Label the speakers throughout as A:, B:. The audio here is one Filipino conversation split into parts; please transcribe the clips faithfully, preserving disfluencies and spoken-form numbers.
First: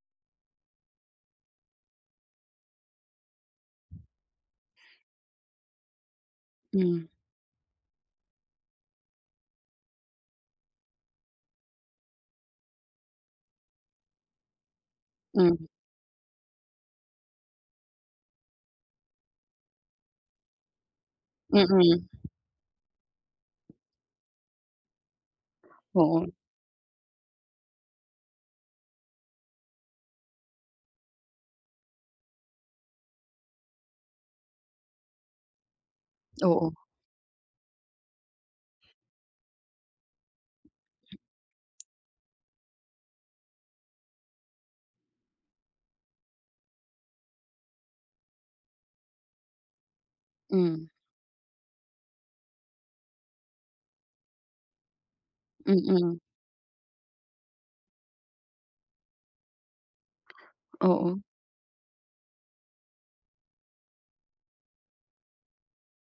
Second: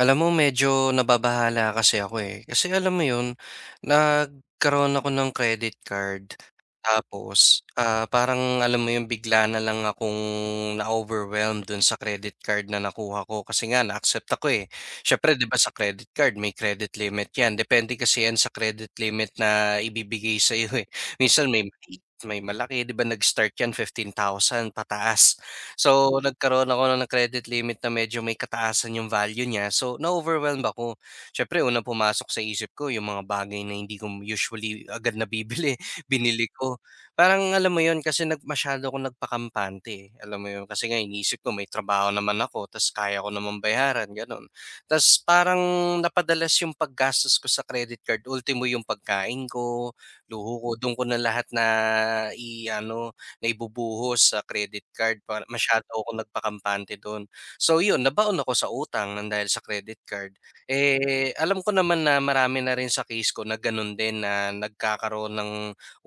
A: Alam mo medyo nababahala kasi ako, eh. Kasi alam mo 'yun, nagkaroon ako ng credit card
B: Hmm,
A: tapos, ah, parang alam mo 'yung bigla na lang akong na-overwhelmed dun sa credit card na nakuha ko kasi nga na-accept ako, eh. Syempre 'di ba
B: hmm,
A: sa credit card may credit limit 'yan, depende kasi 'yan sa credit limit na ibibigay sa sa'yo, eh. Minsan may
B: mm.
A: maliit, may malaki, 'di ba nag-start 'yan fifteen thousand pataas. So,
B: Oo,
A: nagkaroon ako ng credit limit na medyo may kataasan yung value niya. So, na-overwhelmed ako. Siyempre, una pumasok sa isip ko yung mga bagay na hindi ko usually agad nabibili, binili
B: oo,
A: ko. Parang alam mo yun, kasi nag, masyado akong nagpakampante, eh. Alam mo yun, kasi nga inisip ko may trabaho naman ako, tas kaya ko naman bayaran, ganun. Tas parang napadalas yung paggastos ko sa credit card. Ultimo yung pagkain ko, luho ko,
B: hmm,
A: doon ko na lahat na i-ano, naibubuhos sa credit card para masyado ako
B: mm,
A: nagpakampante do'n. So 'yun, nabaon ako sa utang ng dahil sa credit card.
B: oo,
A: Eh, alam ko naman na marami na rin sa case ko na gano'n din na nagkakaroon ng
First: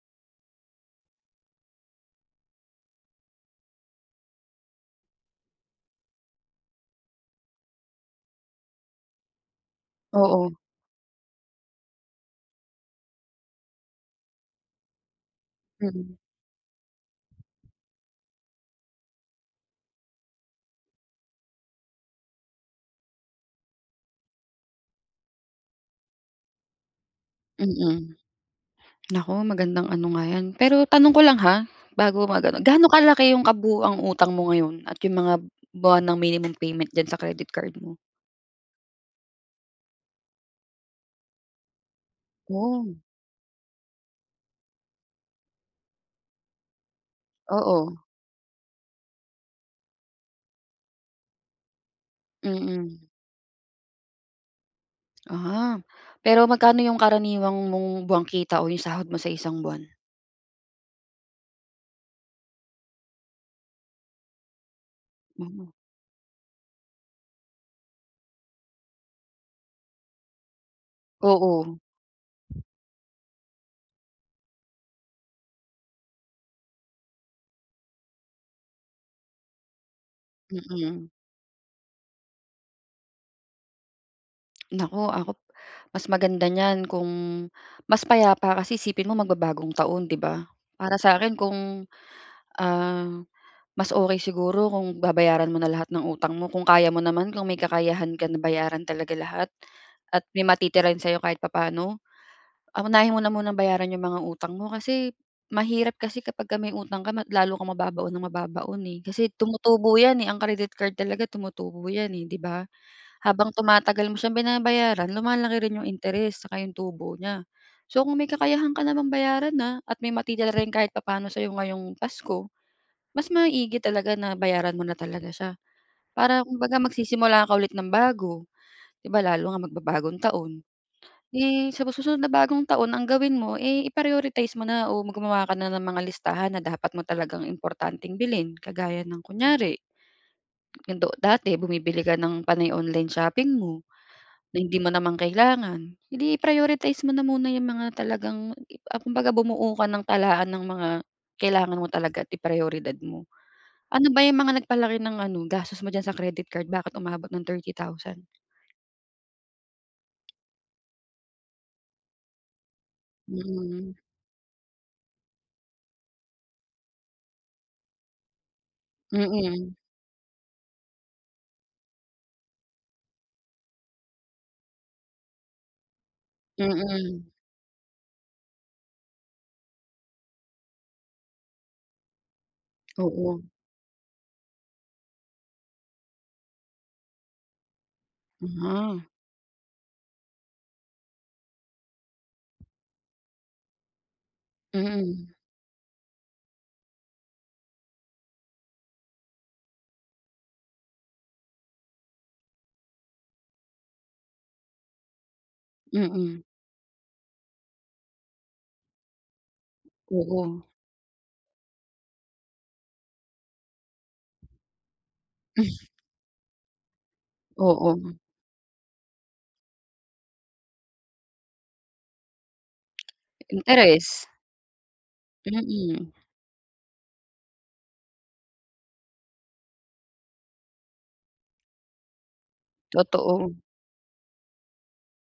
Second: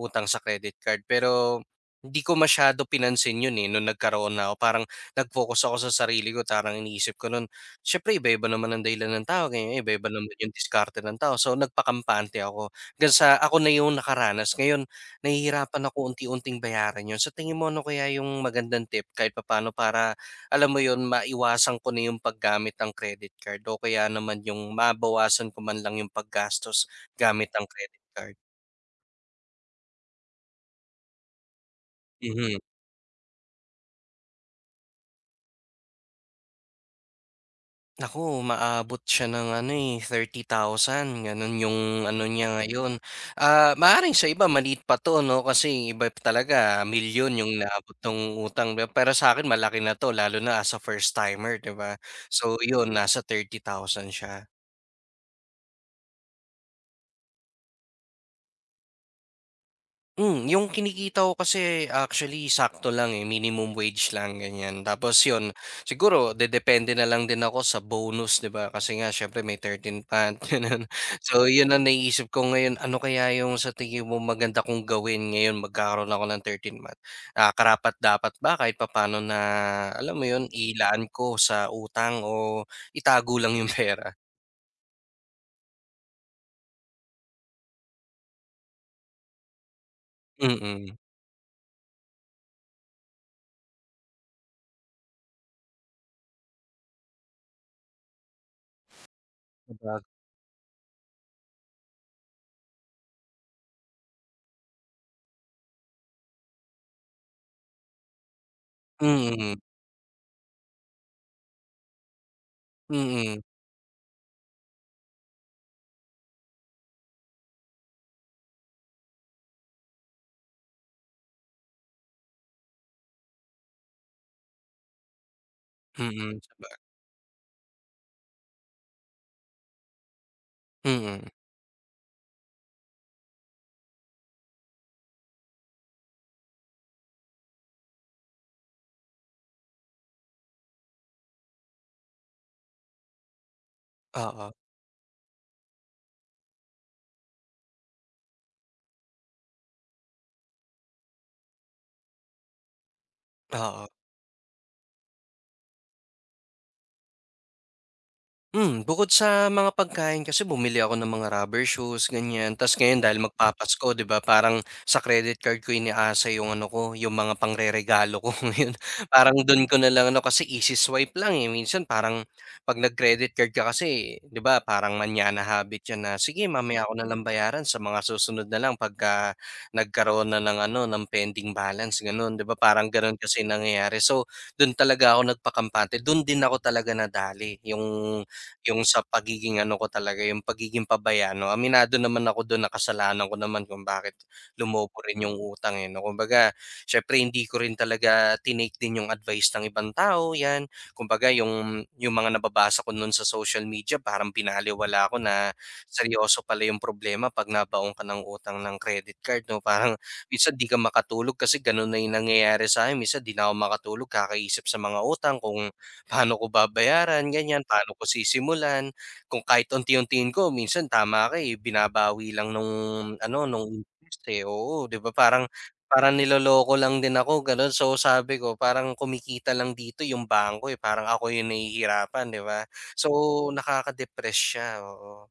A: utang sa credit card, pero hindi ko masyado pinansin 'yun, eh, nung nagkaroon na ako. Parang nag-focus ako sa sarili ko, parang iniisip ko nun, siyempre iba-iba naman ang dahilan ng tao, ganyan, iba-iba naman
B: oo,
A: yung diskarte ng tao, so nagpakampante ako hanggang sa ako na yung nakaranas. Ngayon nahihirapan ako
B: mm,
A: unti-unting bayaran 'yun. Sa tingin mo ano kaya yung magandang tip kahit papaano para, alam mo 'yun, maiwasan ko na yung paggamit ng credit card o kaya naman yung mabawasan ko man lang yung paggastos gamit ang credit
B: mm.
A: card?
B: Naku, magandang ano nga 'yan. Pero tanong ko lang ha, bago
A: Mhm.
B: mag-ano, gaano kalaki yung kabuuang utang mo ngayon at yung mga buwan ng minimum payment diyan sa credit card mo?
A: Naku, maabot siya ng ano, eh, thirty thousand gano'n yung ano niya
B: Oh,
A: ngayon. Ah, maaaring sa iba maliit pa 'to 'no, kasi iba pa talaga milyon yung
B: oo,
A: naabot ng utang 'di ba, pero sa'kin malaki na 'to lalo na as a first timer 'di ba. So 'yun,
B: mm.
A: nasa thirty thousand siya.
B: Ah, pero magkano yung karaniwang mong buwang kita o yung sahod mo sa isang buwan?
A: Hmm, yung kinikita ko kasi actually sakto lang, eh, minimum wage lang ganyan. Tapos yun,
B: Mm,
A: siguro dedepende na lang din ako sa bonus 'di ba, kasi nga siyempre may thirteen month gano'n. So yun
B: oo,
A: ang naiisip ko ngayon, ano kaya yung sa tingin mo maganda kong gawin ngayon magkakaroon ako ng thirteen month? Ah, karapat-dapat ba kahit papaano na alam mo yun,
B: mm.
A: ilaan ko sa utang o itago lang yung pera?
B: nako ako mas maganda niyan kung mas payapa kasi isipin mo magbabagong taon, 'di ba?
A: Mm,
B: Para sa akin kung, ah, mas okey siguro kung babayaran mo na lahat ng utang mo kung kaya mo naman, kung may kakayahan ka na bayaran talaga lahat
A: sabag.
B: at may matitira rin sa'yo kahit papaano, ah, unahin mo na munang bayaran yung mga utang mo kasi mahirap kasi kapagka may utang ka ma lalo kang mababaon ng mababaon, eh, kasi
A: Mm,
B: tumutubo yan, eh, ang credit card talaga tumutubo yan, eh, 'di ba?
A: mm,
B: Habang tumatagal mo siyang binabayaran lumalaki rin yung interes saka yung tubo niya. So kung may kakayahan ka namang bayaran na at may matitira rin kahit papaano sa'yo ngayong Pasko, mas maigi talaga na bayaran mo na talaga siya.
A: mm,
B: Para
A: sabag.
B: kumbaga magsisimula ka ulit ng bago, 'di ba lalo nga magbabagong taon.
A: Mm,
B: Eh, sa susunod na bagong taon ang gawin mo, eh, i-prioritize mo na o gumawa ka na ng mga listahan na dapat mo talagang importanteng bilhin. Kagaya ng kunyari, yung do dati bumibili ka ng panay online shopping mo,
A: oo,
B: na hindi mo naman kailangan, hindi i-prioritize mo na muna yung mga talagang ah, kumbaga bumuo ka ng talaan ng mga kailangan mo talaga at i-prioridad mo.
A: oo.
B: Ano ba yung mga nagpalaki ng ano, gastos mo diyan sa credit card, bakit umabot ng thirty thousand?
A: Hmm, bukod sa mga pagkain kasi bumili ako ng mga rubber shoes, ganyan. Tapos ngayon dahil magpapasko,
B: Mm,
A: 'di ba, parang sa credit card ko iniasa yung ano ko, yung mga pangreregalo ko ngayon. Parang dun
B: mm,
A: ko na lang ano, kasi easy swipe lang, eh. Minsan parang 'pag nag-credit card ka kasi, 'di ba, parang manyana habit 'yan na, sige mamaya ako na
B: mm,
A: lang bayaran sa mga susunod na lang pagka nagkaroon na ng ano, ng pending balance, gano'n. 'Di ba, parang gano'n
B: oo.
A: kasi nangyayari. So, dun talaga ako nagpakampante. Dun din ako talaga nadali, yung yung
B: Ah,
A: sa pagiging ano ko talaga, yung pagiging pabaya 'no, aminado naman ako dun na kasalanan ko naman kung bakit lumobo rin
B: mm,
A: yung utang, eh, 'no. Kumbaga siyempre hindi ko rin talaga tinake din yung advice ng ibang tao, 'yan. Kumbaga yung yung mga nababasa ko nun sa social media parang binaliwala ko na
B: mm,
A: seryoso pala yung problema 'pag nabaon ka ng utang ng credit card 'no. Parang
B: oo.
A: minsan 'di ka makatulog kasi ganun na yung nangyayari sa akin. Minsan 'di na ako makatulog kakaisip sa mga utang kung paano ko babayaran, ganyan,
B: Oo,
A: paano ko sisimulan. Kung kahit unti-untiin ko minsan tama ka, eh, binabawi lang nung ano, nung interest,
B: interes,
A: eh, oo, 'di ba parang
B: mm,
A: parang niloloko lang din ako gano'n. So, sabi ko parang kumikita lang dito yung bangko, eh, parang ako yung nahihirapan, 'di ba? So,
B: totoo.
A: nakakadepress siya, oo.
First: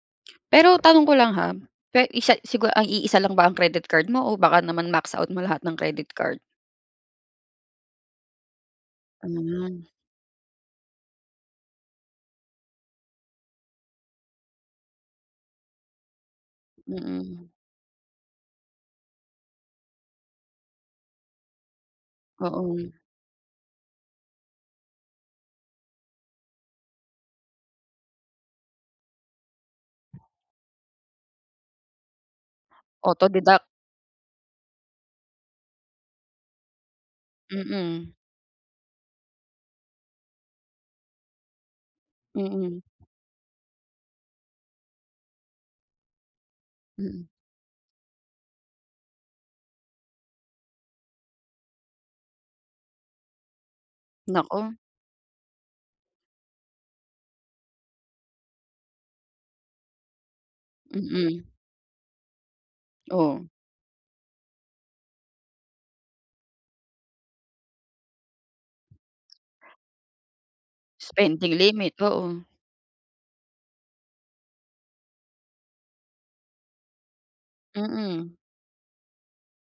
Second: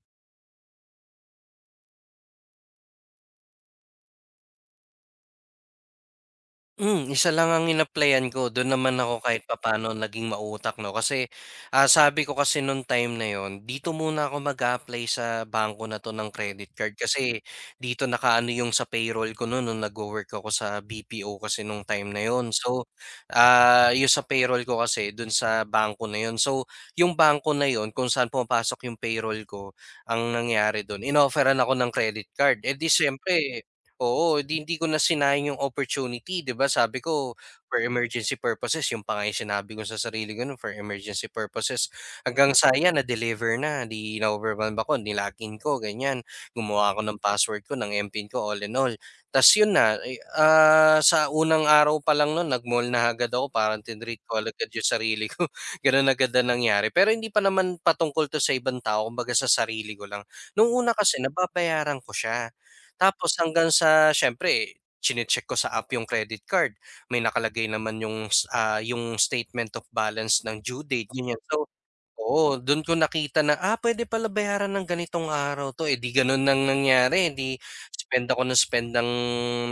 B: Pero tanong ko lang ha, pe isa siguro ang iisa lang ba ang credit card mo o baka naman max out mo lahat ng credit card?
A: Hmm, isa lang ang in-applyan ko, dun naman ako kahit
B: Hmm,
A: papaano naging mautak 'no, kasi, ah, sabi ko kasi nung time na yon, dito muna ako mag-a-apply sa bangko na 'to ng credit card kasi
B: mm.
A: dito nakaano yung sa payroll ko nun nung nag work ako sa B P O kasi nung time na yon.
B: Oo,
A: So, ah, yung sa payroll ko kasi dun sa bangko na yon. So, yung bangko na yon kung saan pumapasok yung payroll ko, ang nangyari dun inofferan ako ng credit card. Eh, di
B: auto
A: siyempre
B: deduct.
A: oo, di hindi ko na sinayang yung opportunity, 'di ba? Sabi ko, for
B: Mm,
A: emergency purposes, yung pa nga yung sinabi ko sa sarili ko nun, for emergency purposes. Hanggang sa
B: mm,
A: na-deliver na, di na-overwhelmed ako, nilakin ko, ganyan. Gumawa ako ng
B: mm.
A: password ko, ng M PIN ko, all in all. Tas yun na, eh, ah, sa unang araw pa lang nun, nag-mall na agad ako, parang tinreat ko agad
B: Naku,
A: yung sarili ko. Ganun agad na nangyari. Pero hindi pa naman patungkol to sa ibang tao, kumbaga sa sarili ko lang. Nung una kasi,
B: mm.
A: nababayaran ko siya. Tapos
B: Oh,
A: hanggang sa siyempre chine-check ko sa app yung credit card, may nakalagay naman yung s ah, yung statement of balance ng due date, ganyan.
B: spending
A: So
B: limit, oo.
A: oo, dun ko nakita na, ah, puwede pala bayaran ng ganitong araw 'to, eh, 'di ganun nang nangyari, eh, 'di spend
B: Mm,
A: ako na spend ng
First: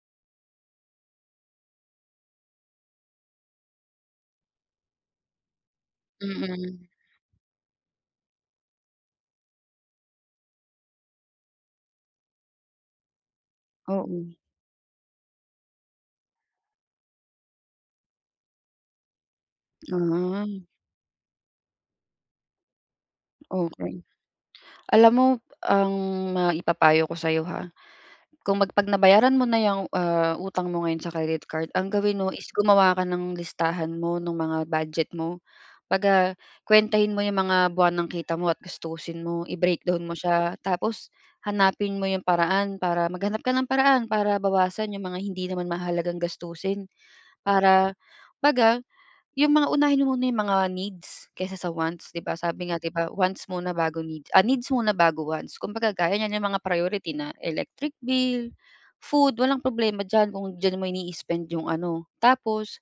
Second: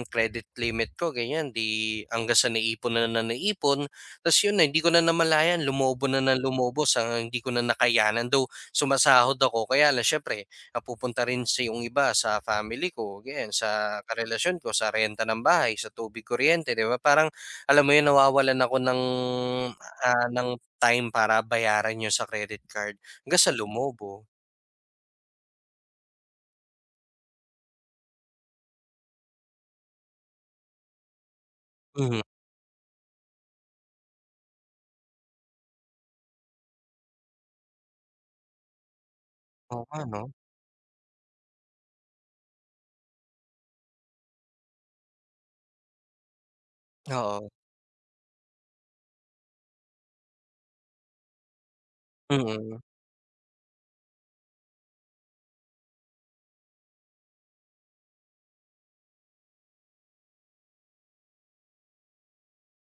A: credit limit ko ganyan, 'di hanggang sa naipon na na naipon, ta's yun na hindi ko na namalayan lumobo na na lumobo
B: mm.
A: sa hindi ko na nakayanan. Though sumasahod ako kaya lang siyempre napupunta rin sa yung iba sa family ko, ganyan, sa
B: Oo,
A: karelasyon ko, sa renta ng bahay, sa tubig, kuryente, 'di ba? Parang alam mo yun nawawalan ako ng, ah,
B: ah,
A: ng time para bayaran yun sa credit card hanggang sa
B: okey.
A: lumobo.
B: Alam mo ang maipapayo ko sa'yo ha, Kung mag 'pag nabayaran mo na yung ah, utang mo ngayon sa credit card, ang gawin
A: Mhm,
B: mo is gumawa ka ng listahan mo nung mga budget mo. baga Kwentahin mo 'yung mga buwan ng kita mo at gastusin mo,
A: oo
B: i-breakdown
A: nga
B: mo
A: 'no?
B: siya tapos hanapin mo 'yung paraan para maghanap ka ng paraan para bawasan 'yung mga hindi naman mahalagang gastusin.
A: Oo,
B: Para 'baga yung mga unahin mo muna yung mga needs kaysa sa wants, 'di ba? Sabi
A: mm,
B: nga, 'di ba, wants muna bago needs, ah, needs muna bago wants. Kumbaga gaya niyan yung mga priority na electric bill, food, walang problema diyan kung diyan mo ini-spend yung ano. Tapos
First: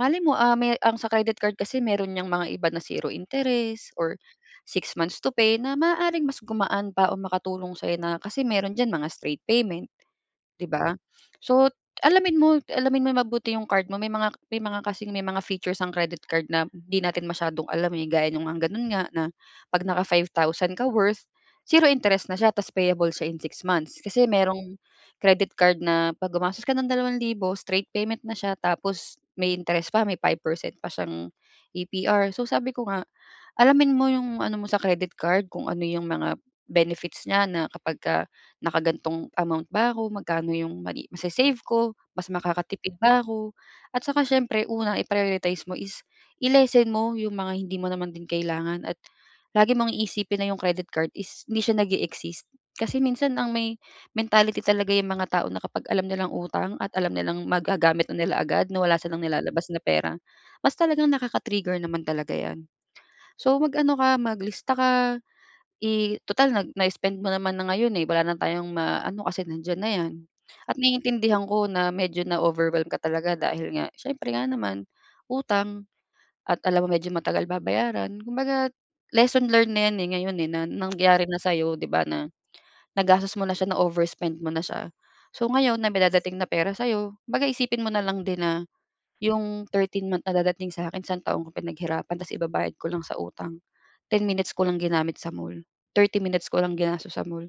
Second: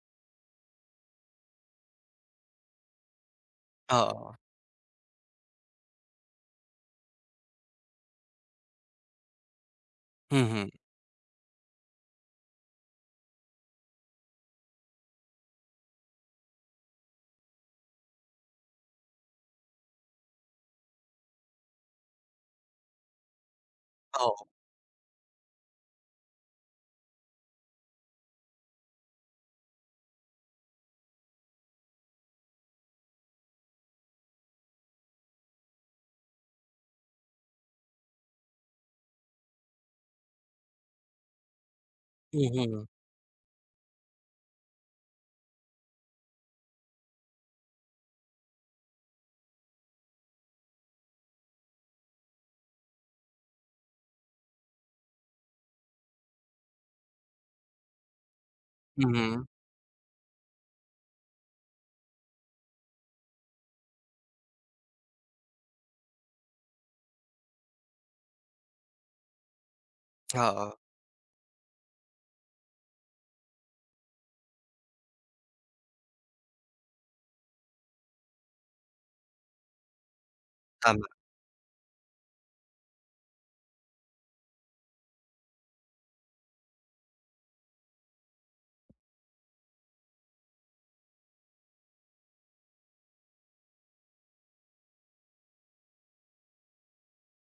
B: malay mo, ah, may ang sa credit card kasi meron niyang mga iba na zero interest or
A: oo,
B: six months to pay na maaaring mas gumaan pa o makatulong sa'yo na kasi meron diyan mga straight payment. 'Di
A: mhm,
B: ba? So, alamin mo alamin mo mabuti yung card mo may mga may mga kasing may mga features ang credit card na hindi natin masyadong alam, eh, gaya nung ang gano'n nga na 'pag naka five thousand ka worth, zero interest na siya ta's payable siya in six months. Kasi
A: oo,
B: merong credit card na 'pag gumastos ka ng two thousand straight payment na siya tapos may interest pa, may five percent pa siyang A P R. So, sabi ko nga alamin mo yung ano mo sa credit card kung ano yung mga benefits niya na kapag ka nakagan'tong amount ba ako, magkano yung mali mase-save ko, mas
A: mhm,
B: makakatipid ba ako. At saka siyempre una i-prioritize mo is i-lessen mo yung mga hindi mo naman din kailangan at lagi mong iisipin na yung credit card is hindi siya nag exist. Kasi minsan ang may mentality talaga yung mga tao na kapag alam nilang utang at alam nilang magagamit na nila agad na wala silang
A: mhm,
B: nilalabas na pera, mas talagang nakaka-trigger naman talaga 'yan. So, mag-ano ka, maglista ka, i total nag na-spend mo naman na ngayon, eh, wala na tayong maano kasi nandiyan na 'yan.
A: oo,
B: At naiintindihan ko na medyo na-overwhelm ka talaga dahil nga siyempre nga naman utang at alam mo medyo matagal babayaran. Kumbaga lesson learned na 'yan, eh, ngayon, eh, na
A: tama,
B: nangyari na sa'yo, 'di ba, na nagastos mo na siya, na-overspend mo na siya. So, ngayon na may dadating na pera sa'yo, kumbaga isipin mo na lang din na yung thirteen month na dadating sa akin isang taon ko pinaghirapan ta's ibabayad ko lang sa utang. Ten minutes ko lang ginamit sa mall, thirty minutes ko lang ginastos sa mall,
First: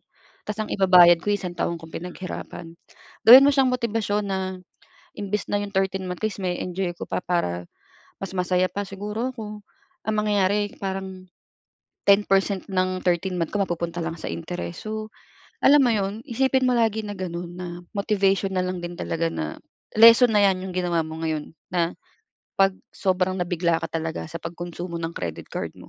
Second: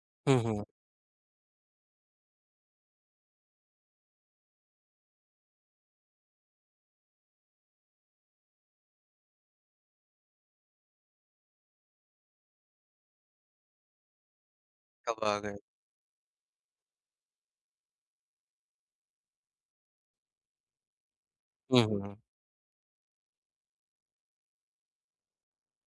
B: ta's
A: mhm,
B: ang ibabayad ko isang taon kong pinaghirapan. Gawin mo siyang motibasyon na imbes na yung thirteen month ko is ma enjoy ko pa para mas masaya pa siguro ako. Ang mangyayari parang ten percent ng thirteen month ko mapupunta lang sa interes. So,
A: sabagay,
B: alam mo yun, isipin mo lagi na gano'n na motivation na lang din talaga na lesson na 'yan yung ginawa mo ngayon na
A: mhm.
B: 'pag sobrang nabigla ka talaga sa pagkonsumo ng credit card mo.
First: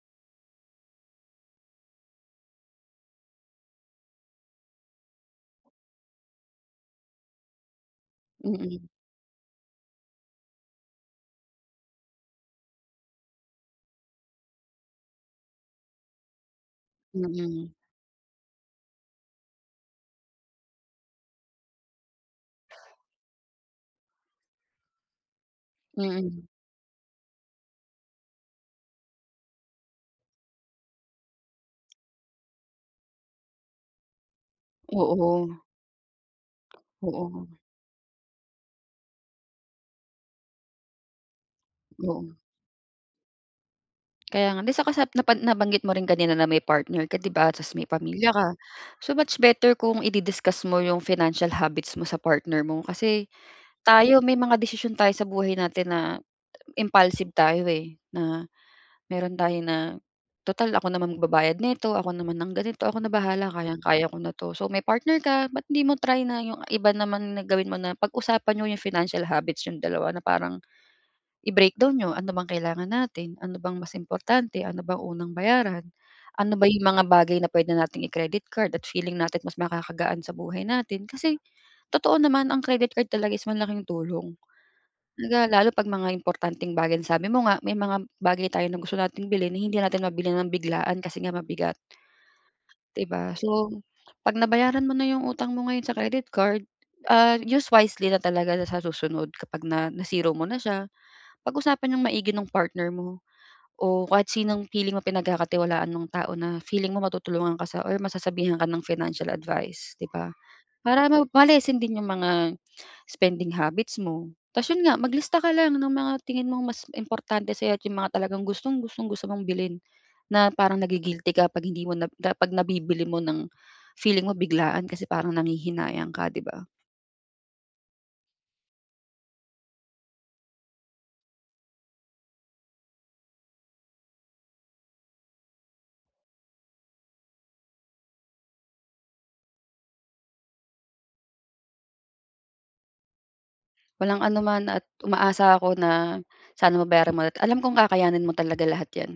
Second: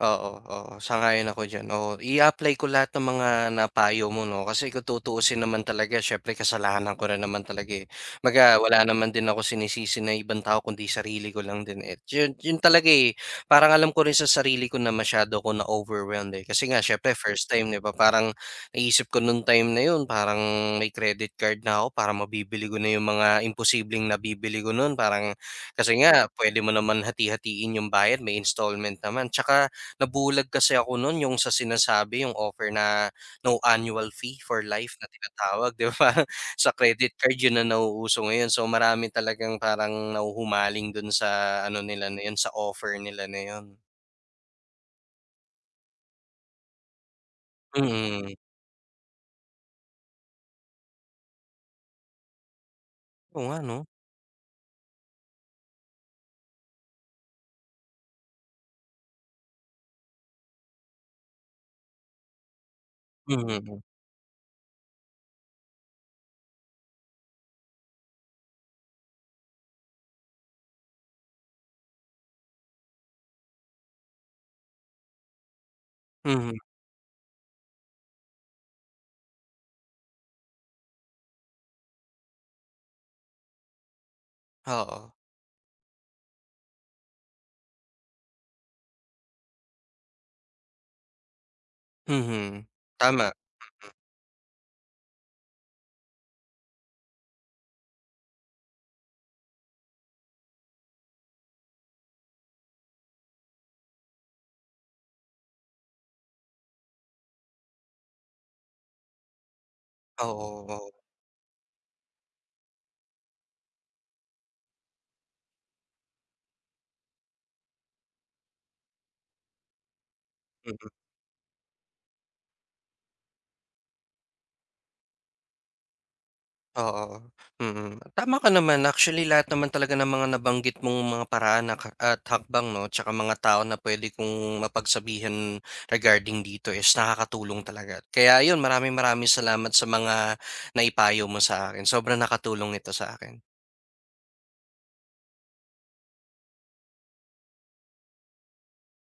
A: Oo, oo, sang-ayon ako diyan. Oo, i-a-apply ko lahat ng mga napayo mo 'no, kasi kung tutuusin naman talaga siyempre kasalanan ko rin naman talaga, eh. 'Baga wala
B: Mm,
A: naman din ako sinisisi na ibang tao kundi sarili ko lang din, eh. Yun yun talaga, eh, parang alam ko rin sa sarili ko na masyado ko na-overwhelmed, eh. Kasi nga siyempre first time,
B: mm,
A: 'di ba, parang naisip ko nung time na yun parang may credit card na ako para mabibili ko na yung mga imposibleng nabibili ko nun. Parang kasi nga
B: mm.
A: pwede mo naman hati-hatiin yung bayad, may installment naman. Tsaka nabulag kasi ako nun yung sa sinasabi yung offer na no annual fee for life na
B: Oo,
A: tinatawag, 'di ba? Sa credit card
B: oo,
A: yun ang nauuso ngayon. So marami talagang parang nahuhumaling dun sa ano nila na
B: oo.
A: yun, sa offer nila na yun.
B: Kaya nga, 'di saka sa napa nabanggit mo rin kanina na may partner ka 'di ba, ta's may pamilya
A: Mm.
B: ka. So, much better kung idi-discuss mo yung financial habits mo sa partner mo kasi
A: Oo nga 'no?
B: tayo may mga desisyon tayo sa buhay natin na impulsive tayo, eh, na meron tayo na, total ako naman magbabayad nito, ako naman ng ganito, ako na
A: Mm,
B: bahala,
A: mm, mm.
B: kayang-kaya ko na 'to." So, may partner ka, ba't hindi mo try na yung iba naman na gawin mo na pag-usapan niyo yung financial habits niyong dalawa na parang i-breakdown niyo, ano bang kailangan natin, ano bang mas importante, ano bang unang bayaran,
A: Mm,
B: ano ba yung mga bagay na pwede nating i-credit card at feeling natin mas makakagaan sa buhay natin. Kasi totoo naman ang credit card talaga is malaking tulong.
A: oo,
B: Talaga lalo 'pag mga importanteng bagay na sabi mo nga, may mga bagay tayo na gusto nating bilhin na hindi natin mabili ng biglaan kasi nga mabigat,
A: mhm.
B: 'di
A: Tama,
B: ba? So, 'pag nabayaran mo na yung utang mo ngayon sa credit card, ah, use wisely na talaga sa susunod kapag na na-zero mo na siya. Pag-usapan niyang maigi nung partner mo o kahit sinong feeling mo pinagkakatiwalaan nung tao na feeling mo matutulungan ka sa or masasabihan ka ng financial advice, 'di ba?
A: oo, oo.
B: Para ma ma-lessen din yung mga spending habits mo. Ta's yun nga, maglista ka lang ng mga tingin mong mas importante sa'yo at yung mga talagang gustong gustong-gusto mong bilhin na
A: Mm,
B: parang
A: mm.
B: nagi-guilty ka 'pag hindi mo na na 'pag nabibili mo ng feeling mo biglaan kasi parang nanghihinayang ka, 'di ba?
A: Oo, mm. Tama ka naman actually lahat naman talaga ng mga nabanggit mong mga paraan na ka at hakbang 'no, tsaka mga tao na puwede kong mapagsabihan regarding dito is nakakatulong talaga. Kaya ayun, maraming maraming salamat sa mga naipayo mo sa akin. Sobrang nakatulong ito sa akin.
B: Walang anuman at umaasa ako na sana mabayaran mo at alam kong kakayanin mo talaga lahat 'yan.